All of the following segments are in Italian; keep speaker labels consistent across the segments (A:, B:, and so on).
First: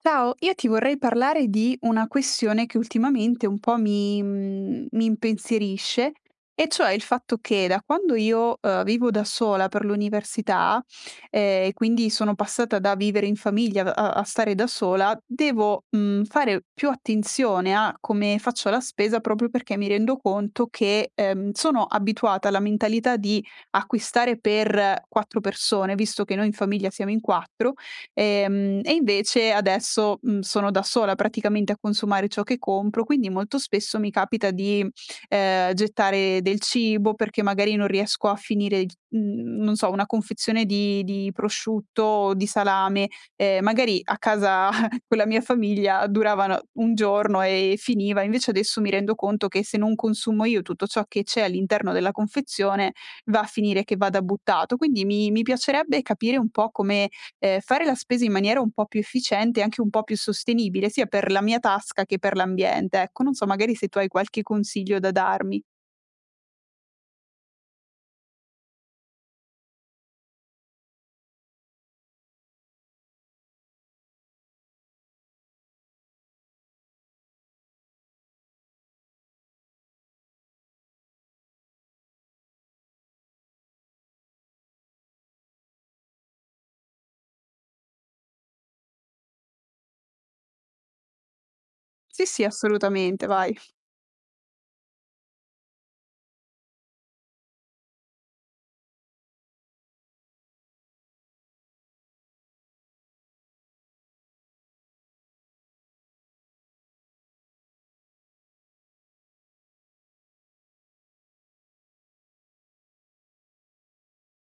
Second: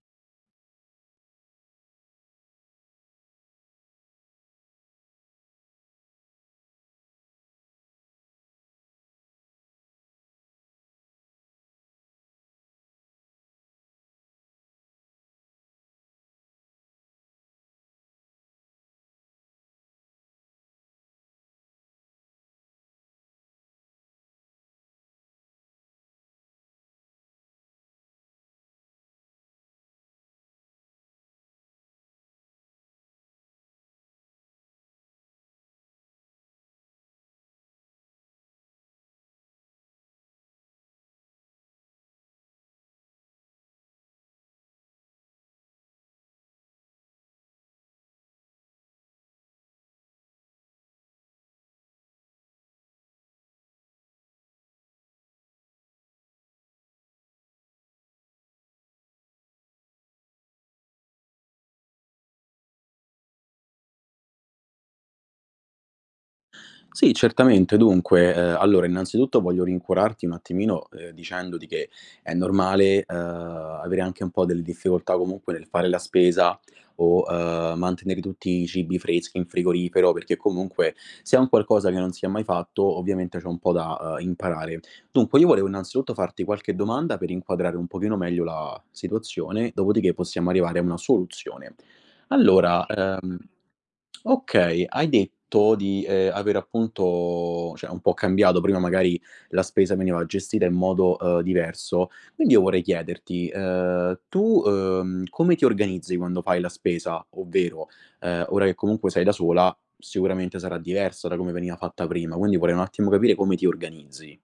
A: Ciao, io ti vorrei parlare di una questione che ultimamente un po' mi impensierisce, e cioè il fatto che da quando io vivo da sola per l'università, quindi sono passata da vivere in famiglia a stare da sola, devo fare più attenzione a come faccio la spesa proprio perché mi rendo conto che sono abituata alla mentalità di acquistare per 4 persone, visto che noi in famiglia siamo in quattro. E invece adesso, sono da sola praticamente a consumare ciò che compro, quindi molto spesso mi capita di gettare del cibo perché magari non riesco a finire il non so, una confezione di prosciutto o di salame. Magari a casa con la mia famiglia duravano un giorno e finiva, invece adesso mi rendo conto che se non consumo io tutto ciò che c'è all'interno della confezione, va a finire che vada buttato. Quindi mi piacerebbe capire un po' come fare la spesa in maniera un po' più efficiente e anche un po' più sostenibile, sia per la mia tasca che per l'ambiente, ecco. Non so, magari se tu hai qualche consiglio da darmi.
B: Sì, certamente. Dunque, allora innanzitutto voglio rincuorarti un attimino, dicendoti che è normale, avere anche un po' delle difficoltà comunque nel fare la spesa o, mantenere tutti i cibi freschi in frigorifero, perché comunque se è un qualcosa che non si è mai fatto, ovviamente c'è un po' da, imparare. Dunque, io volevo innanzitutto farti qualche domanda per inquadrare un pochino meglio la situazione, dopodiché possiamo arrivare a una soluzione.
A: Sì, sì,
B: Allora, sì.
A: assolutamente, vai.
B: Okay, hai detto di, aver appunto cioè un po' cambiato, prima magari la spesa veniva gestita in modo, diverso. Quindi io vorrei chiederti, tu, come ti organizzi quando fai la spesa? Ovvero, ora che comunque sei da sola, sicuramente sarà diversa da come veniva fatta prima, quindi vorrei un attimo capire come ti organizzi.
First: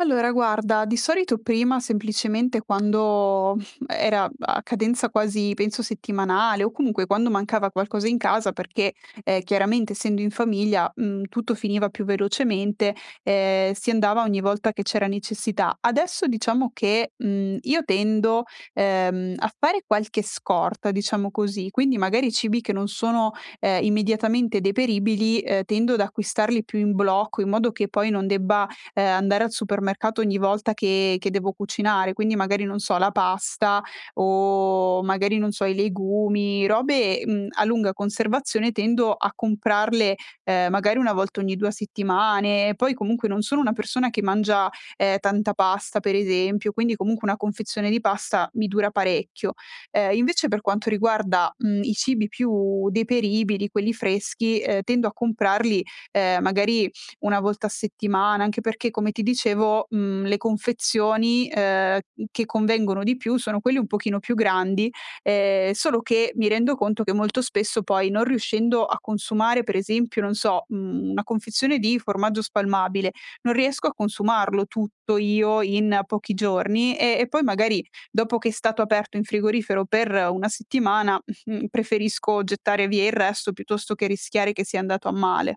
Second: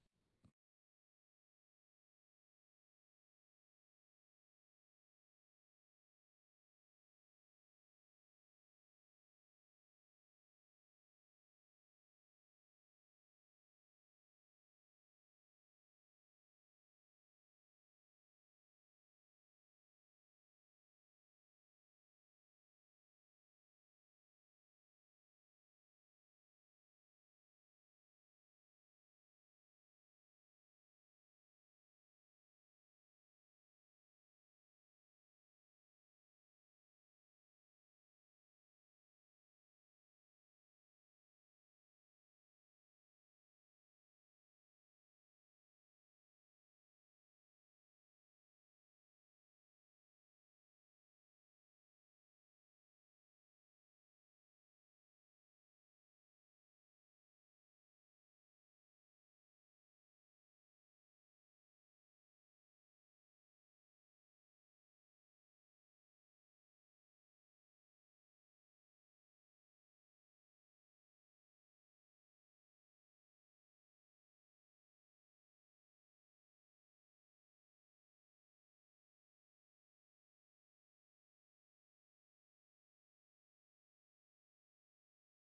A: Allora guarda, di solito prima semplicemente quando era a cadenza quasi penso settimanale o comunque quando mancava qualcosa in casa perché, chiaramente essendo in famiglia, tutto finiva più velocemente, si andava ogni volta che c'era necessità. Adesso diciamo che, io tendo, a fare qualche scorta, diciamo così, quindi magari cibi che non sono, immediatamente deperibili, tendo ad acquistarli più in blocco in modo che poi non debba andare al supermercato ogni volta che devo cucinare, quindi magari non so, la pasta o magari non so, i legumi, robe, a lunga conservazione tendo a comprarle, magari 1 volta ogni 2 settimane. Poi comunque non sono una persona che mangia, tanta pasta per esempio, quindi comunque una confezione di pasta mi dura parecchio. Invece per quanto riguarda, i cibi più deperibili, quelli freschi, tendo a comprarli, magari 1 volta a settimana, anche perché come ti dicevo, le confezioni, che convengono di più sono quelle un pochino più grandi, solo che mi rendo conto che molto spesso poi non riuscendo a consumare, per esempio, non so, una confezione di formaggio spalmabile, non riesco a consumarlo tutto io in pochi giorni e poi magari dopo che è stato aperto in frigorifero per 1 settimana, preferisco gettare via il resto piuttosto che rischiare che sia andato a male.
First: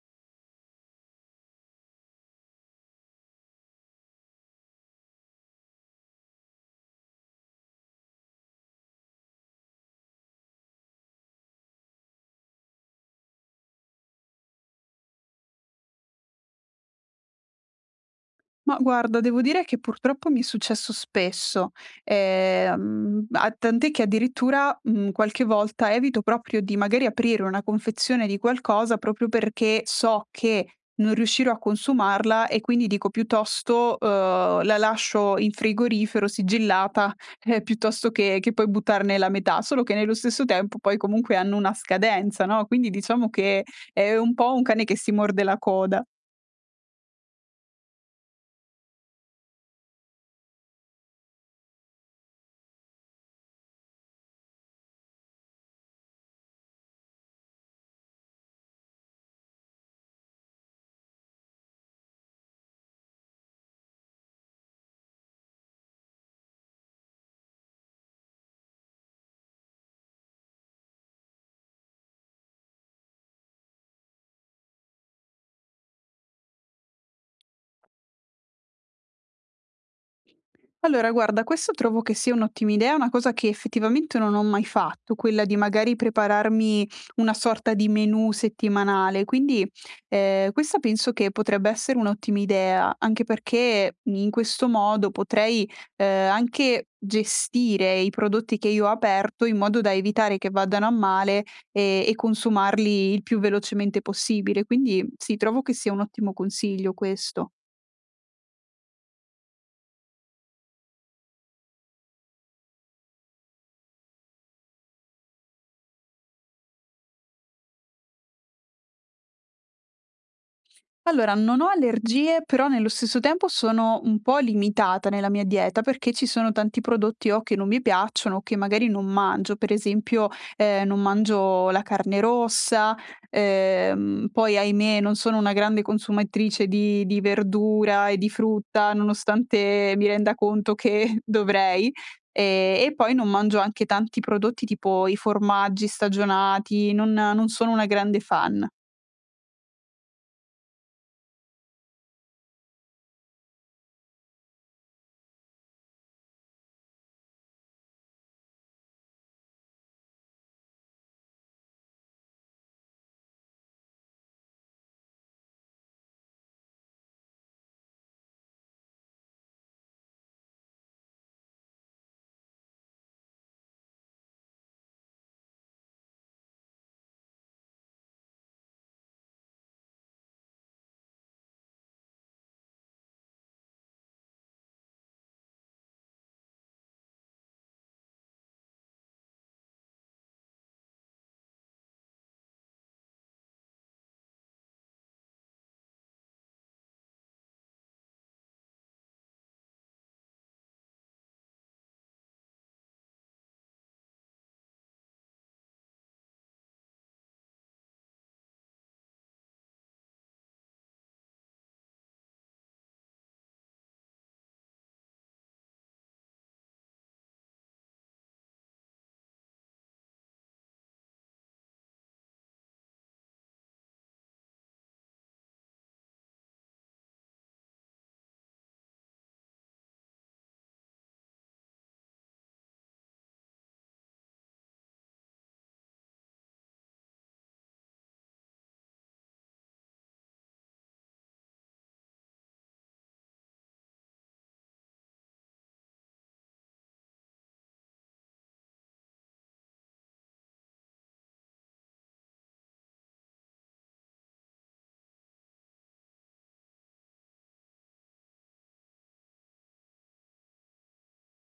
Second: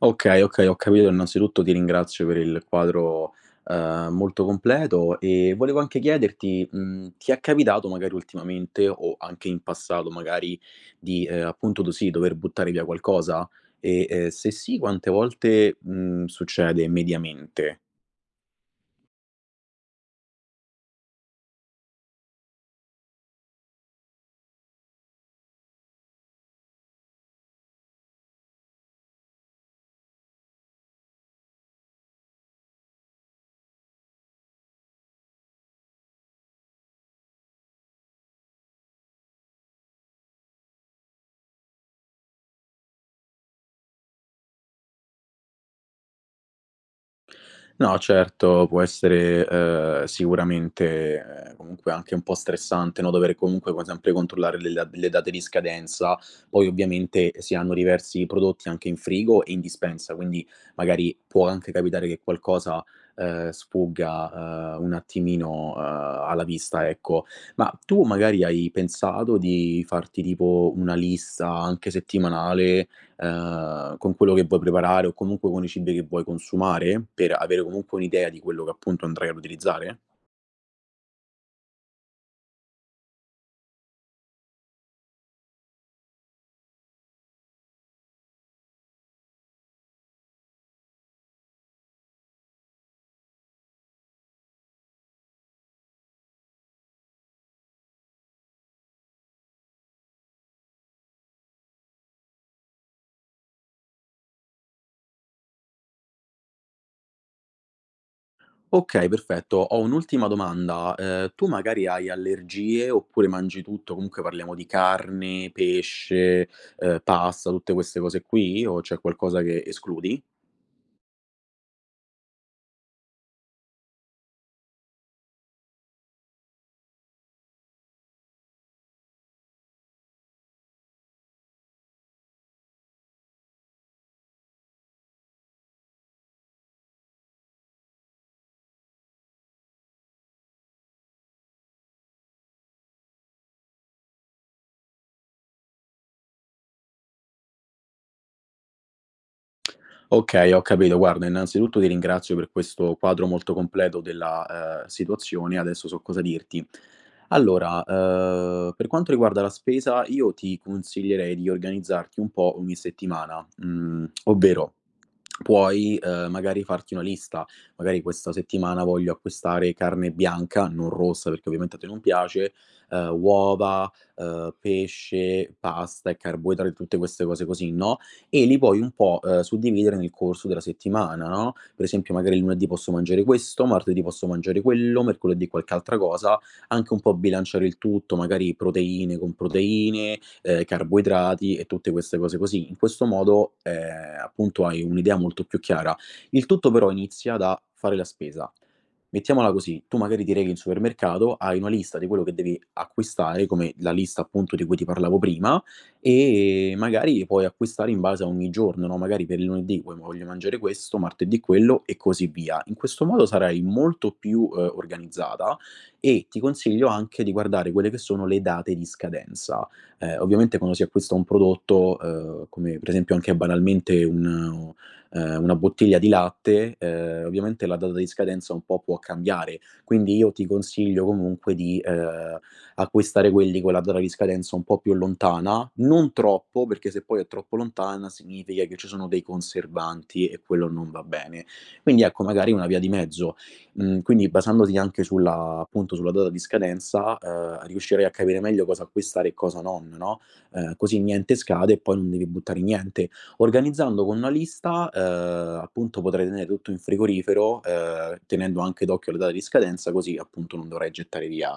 B: Okay, okay, ho capito. Innanzitutto ti ringrazio per il quadro, molto completo e volevo anche chiederti, mhmm, ti è capitato magari ultimamente o anche in passato magari di, appunto do sì, dover buttare via qualcosa? E, se sì, quante volte, mhmm, succede mediamente?
A: Ma guarda, devo dire che purtroppo mi è successo spesso, a tant'è che addirittura, qualche volta evito proprio di magari aprire una confezione di qualcosa, proprio perché so che non riuscirò a consumarla e quindi dico piuttosto, la lascio in frigorifero sigillata, piuttosto che poi buttarne la metà. Solo che nello stesso tempo poi comunque hanno una scadenza, no, quindi diciamo che è un po' un cane che si morde la coda.
B: No, certo, può essere, sicuramente, comunque anche un po' stressante, no, dover comunque co sempre controllare le date di scadenza. Poi ovviamente si hanno diversi prodotti anche in frigo e in dispensa, quindi magari può anche capitare che qualcosa, sfugga, un attimino, alla vista, ecco. Ma tu magari hai pensato di farti tipo una lista anche settimanale con quello che vuoi preparare o comunque con i cibi che vuoi consumare, per avere comunque un'idea di quello che appunto andrai ad utilizzare?
A: Allora, guarda, questo trovo che sia un'ottima idea, è una cosa che effettivamente non ho mai fatto, quella di magari prepararmi una sorta di menù settimanale. Quindi, questa penso che potrebbe essere un'ottima idea, anche perché in questo modo potrei, anche gestire i prodotti che io ho aperto in modo da evitare che vadano a male, e consumarli il più velocemente possibile. Quindi sì, trovo che sia un ottimo consiglio questo.
B: Okay, perfetto. Ho un'ultima domanda. Tu magari hai allergie oppure mangi tutto? Comunque parliamo di carne, pesce, pasta, tutte queste cose qui o c'è qualcosa che escludi?
A: Allora, non ho allergie, però nello stesso tempo sono un po' limitata nella mia dieta perché ci sono tanti prodotti o che non mi piacciono o che magari non mangio. Per esempio, non mangio la carne rossa, poi ahimè non sono una grande consumatrice di verdura e di frutta, nonostante mi renda conto che dovrei. E poi non mangio anche tanti prodotti tipo i formaggi stagionati, non sono una grande fan.
B: Okay, ho capito. Guarda, innanzitutto ti ringrazio per questo quadro molto completo della, situazione, adesso so cosa dirti. Allora, per quanto riguarda la spesa, io ti consiglierei di organizzarti un po' ogni settimana, mhmm, ovvero puoi, magari farti una lista. Magari questa settimana voglio acquistare carne bianca, non rossa perché ovviamente a te non piace, uova, pesce, pasta e carboidrati, tutte queste cose così, no, e li puoi un po', suddividere nel corso della settimana, no, per esempio magari lunedì posso mangiare questo, martedì posso mangiare quello, mercoledì qualche altra cosa, anche un po' bilanciare il tutto, magari proteine con proteine, carboidrati e tutte queste cose così. In questo modo, appunto hai un'idea molto più chiara. Il tutto però inizia da fare la spesa. Mettiamola così, tu magari ti rechi in supermercato, hai una lista di quello che devi acquistare, come la lista appunto di cui ti parlavo prima, e magari puoi acquistare in base a ogni giorno, no, magari per il lunedì vuoi voglio mangiare questo, martedì quello e così via. In questo modo sarai molto più, organizzata e ti consiglio anche di guardare quelle che sono le date di scadenza. Ovviamente quando si acquista un prodotto, come per esempio anche banalmente un una bottiglia di latte, ovviamente la data di scadenza un po' può cambiare. Quindi io ti consiglio comunque di, acquistare quelli con la data di scadenza un po' più lontana, non troppo, perché se poi è troppo lontana significa che ci sono dei conservanti e quello non va bene. Quindi ecco, magari una via di mezzo. Mhmm, quindi basandoti anche sulla appunto, sulla data di scadenza, riuscirei a capire meglio cosa acquistare e cosa non, no, così niente scade e poi non devi buttare niente. Organizzando con una lista, appunto potrai tenere tutto in frigorifero, tenendo anche d'occhio le date di scadenza, così appunto non dovrai gettare via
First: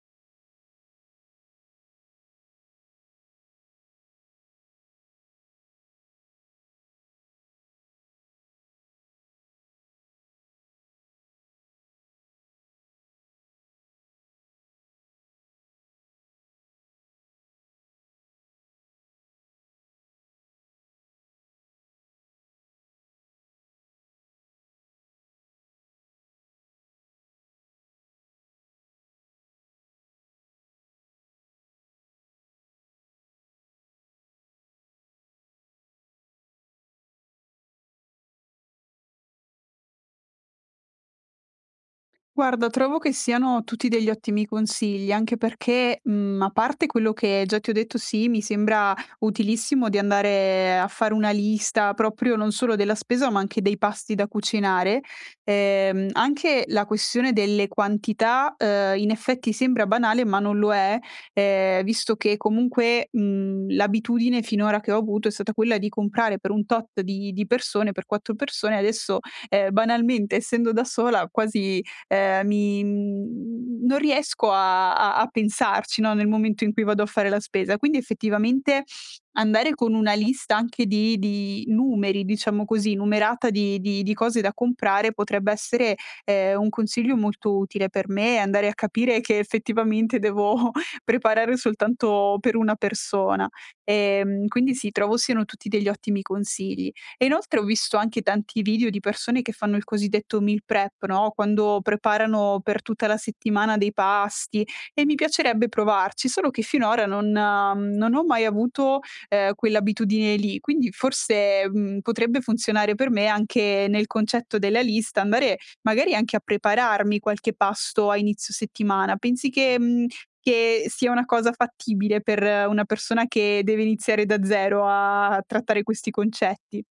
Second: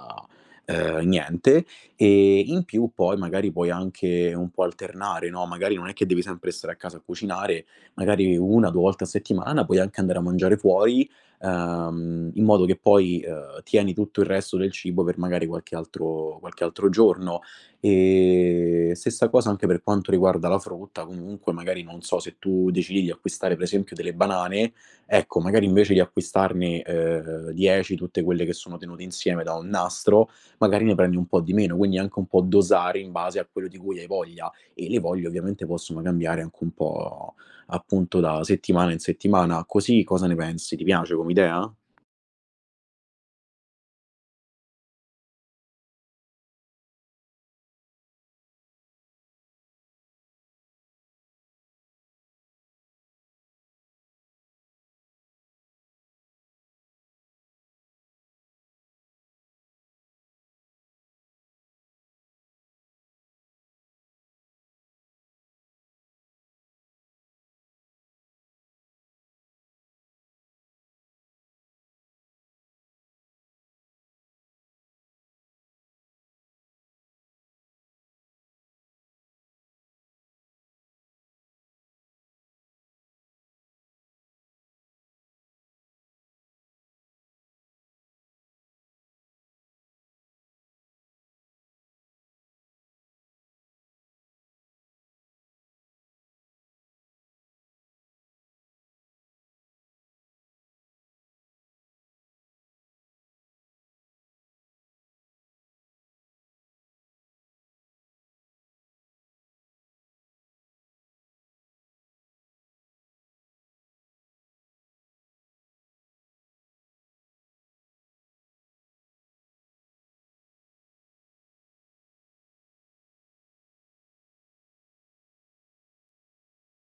B: niente. E in più poi magari puoi anche un po' alternare, no, magari non è che devi sempre stare a casa a cucinare, magari 1, 2 volte a settimana puoi anche andare a mangiare fuori, in modo che poi, tieni tutto il resto del cibo per magari qualche altro giorno. Stessa cosa anche per quanto riguarda la frutta, comunque magari non so, se tu decidi di acquistare per esempio delle banane, ecco magari invece di acquistarne, 10 tutte quelle che sono tenute insieme da un nastro, magari ne prendi un po' di meno, quindi anche un po' dosare in base a quello di cui hai voglia e le voglie ovviamente possono cambiare anche un po' appunto da settimana in settimana. Così cosa ne pensi? Ti piace come idea?
A: Guarda, trovo che siano tutti degli ottimi consigli, anche perché, a parte quello che già ti ho detto, sì, mi sembra utilissimo di andare a fare una lista proprio non solo della spesa, ma anche dei pasti da cucinare. Anche la questione delle quantità, in effetti sembra banale, ma non lo è, visto che comunque, l'abitudine finora che ho avuto è stata quella di comprare per un tot di persone, per 4 persone, adesso, banalmente essendo da sola quasi non riesco a pensarci, no, nel momento in cui vado a fare la spesa. Quindi effettivamente andare con una lista anche di numeri, diciamo così, numerata di cose da comprare potrebbe essere, un consiglio molto utile per me, andare a capire che effettivamente devo preparare soltanto per una persona. Quindi sì, trovo siano tutti degli ottimi consigli. E inoltre ho visto anche tanti video di persone che fanno il cosiddetto meal prep, no, quando preparano per tutta la settimana dei pasti e mi piacerebbe provarci, solo che finora non ho mai avuto, quell'abitudine lì. Quindi forse, potrebbe funzionare per me anche nel concetto della lista, andare magari anche a prepararmi qualche pasto a inizio settimana. Pensi che sia una cosa fattibile per una persona che deve iniziare da zero a trattare questi concetti?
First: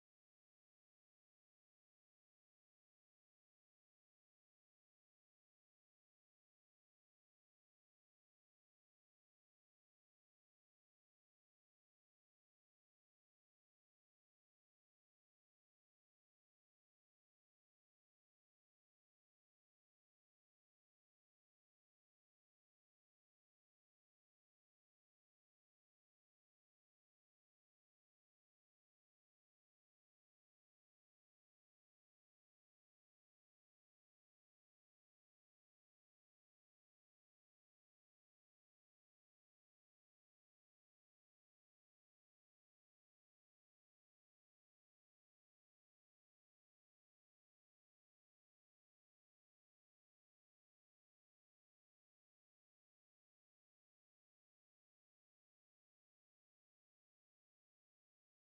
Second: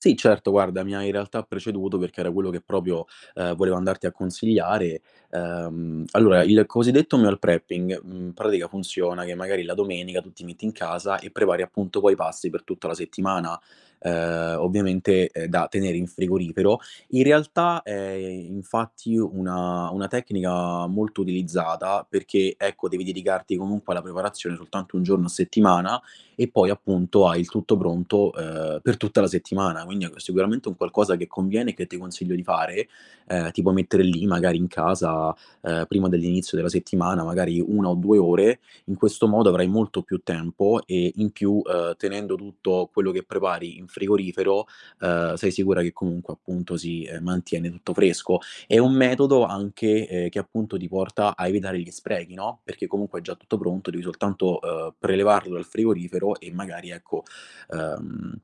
B: Sì, certo, guarda, mi hai in realtà preceduto perché era quello che proprio, volevo andarti a consigliare. Allora, il cosiddetto meal prepping, mhmm, in pratica funziona che magari la domenica tu ti metti in casa e prepari appunto poi i pasti per tutta la settimana, ovviamente, da tenere in frigorifero. In realtà è infatti una tecnica molto utilizzata perché, ecco, devi dedicarti comunque alla preparazione soltanto 1 giorno a settimana, e poi appunto hai il tutto pronto, per tutta la settimana. Quindi è sicuramente un qualcosa che conviene e che ti consiglio di fare, ti puoi mettere lì magari in casa, prima dell'inizio della settimana, magari 1 o 2 ore, in questo modo avrai molto più tempo e in più, tenendo tutto quello che prepari in frigorifero, sei sicura che comunque appunto si, mantiene tutto fresco. È un metodo anche, che appunto ti porta a evitare gli sprechi, no, perché comunque è già tutto pronto, devi soltanto, prelevarlo dal frigorifero e magari ecco, uhm,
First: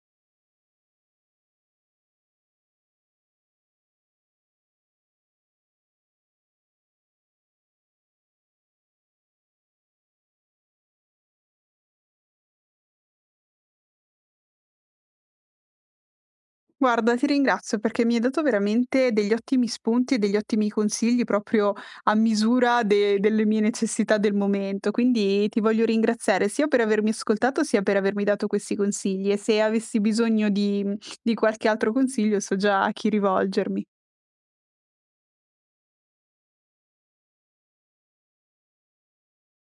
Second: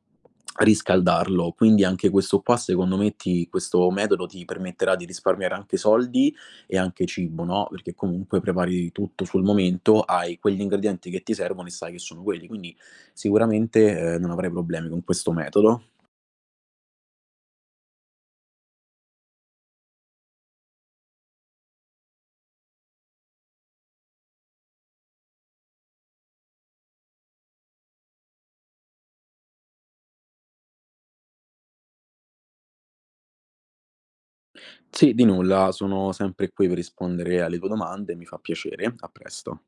B: riscaldarlo. Quindi anche questo qua secondo me ti questo metodo ti permetterà di risparmiare anche soldi e anche cibo, no, perché comunque prepari tutto sul momento, hai quegli ingredienti che ti servono e sai che sono quelli. Quindi sicuramente, non avrai problemi con questo metodo.
A: Guarda, ti ringrazio perché mi hai dato veramente degli ottimi spunti e degli ottimi consigli proprio a misura delle mie necessità del momento. Quindi ti voglio ringraziare sia per avermi ascoltato sia per avermi dato questi consigli. E se avessi bisogno di qualche altro consiglio, so già a chi rivolgermi.
B: Sì, di nulla, sono sempre qui per rispondere alle tue domande, mi fa piacere. A presto.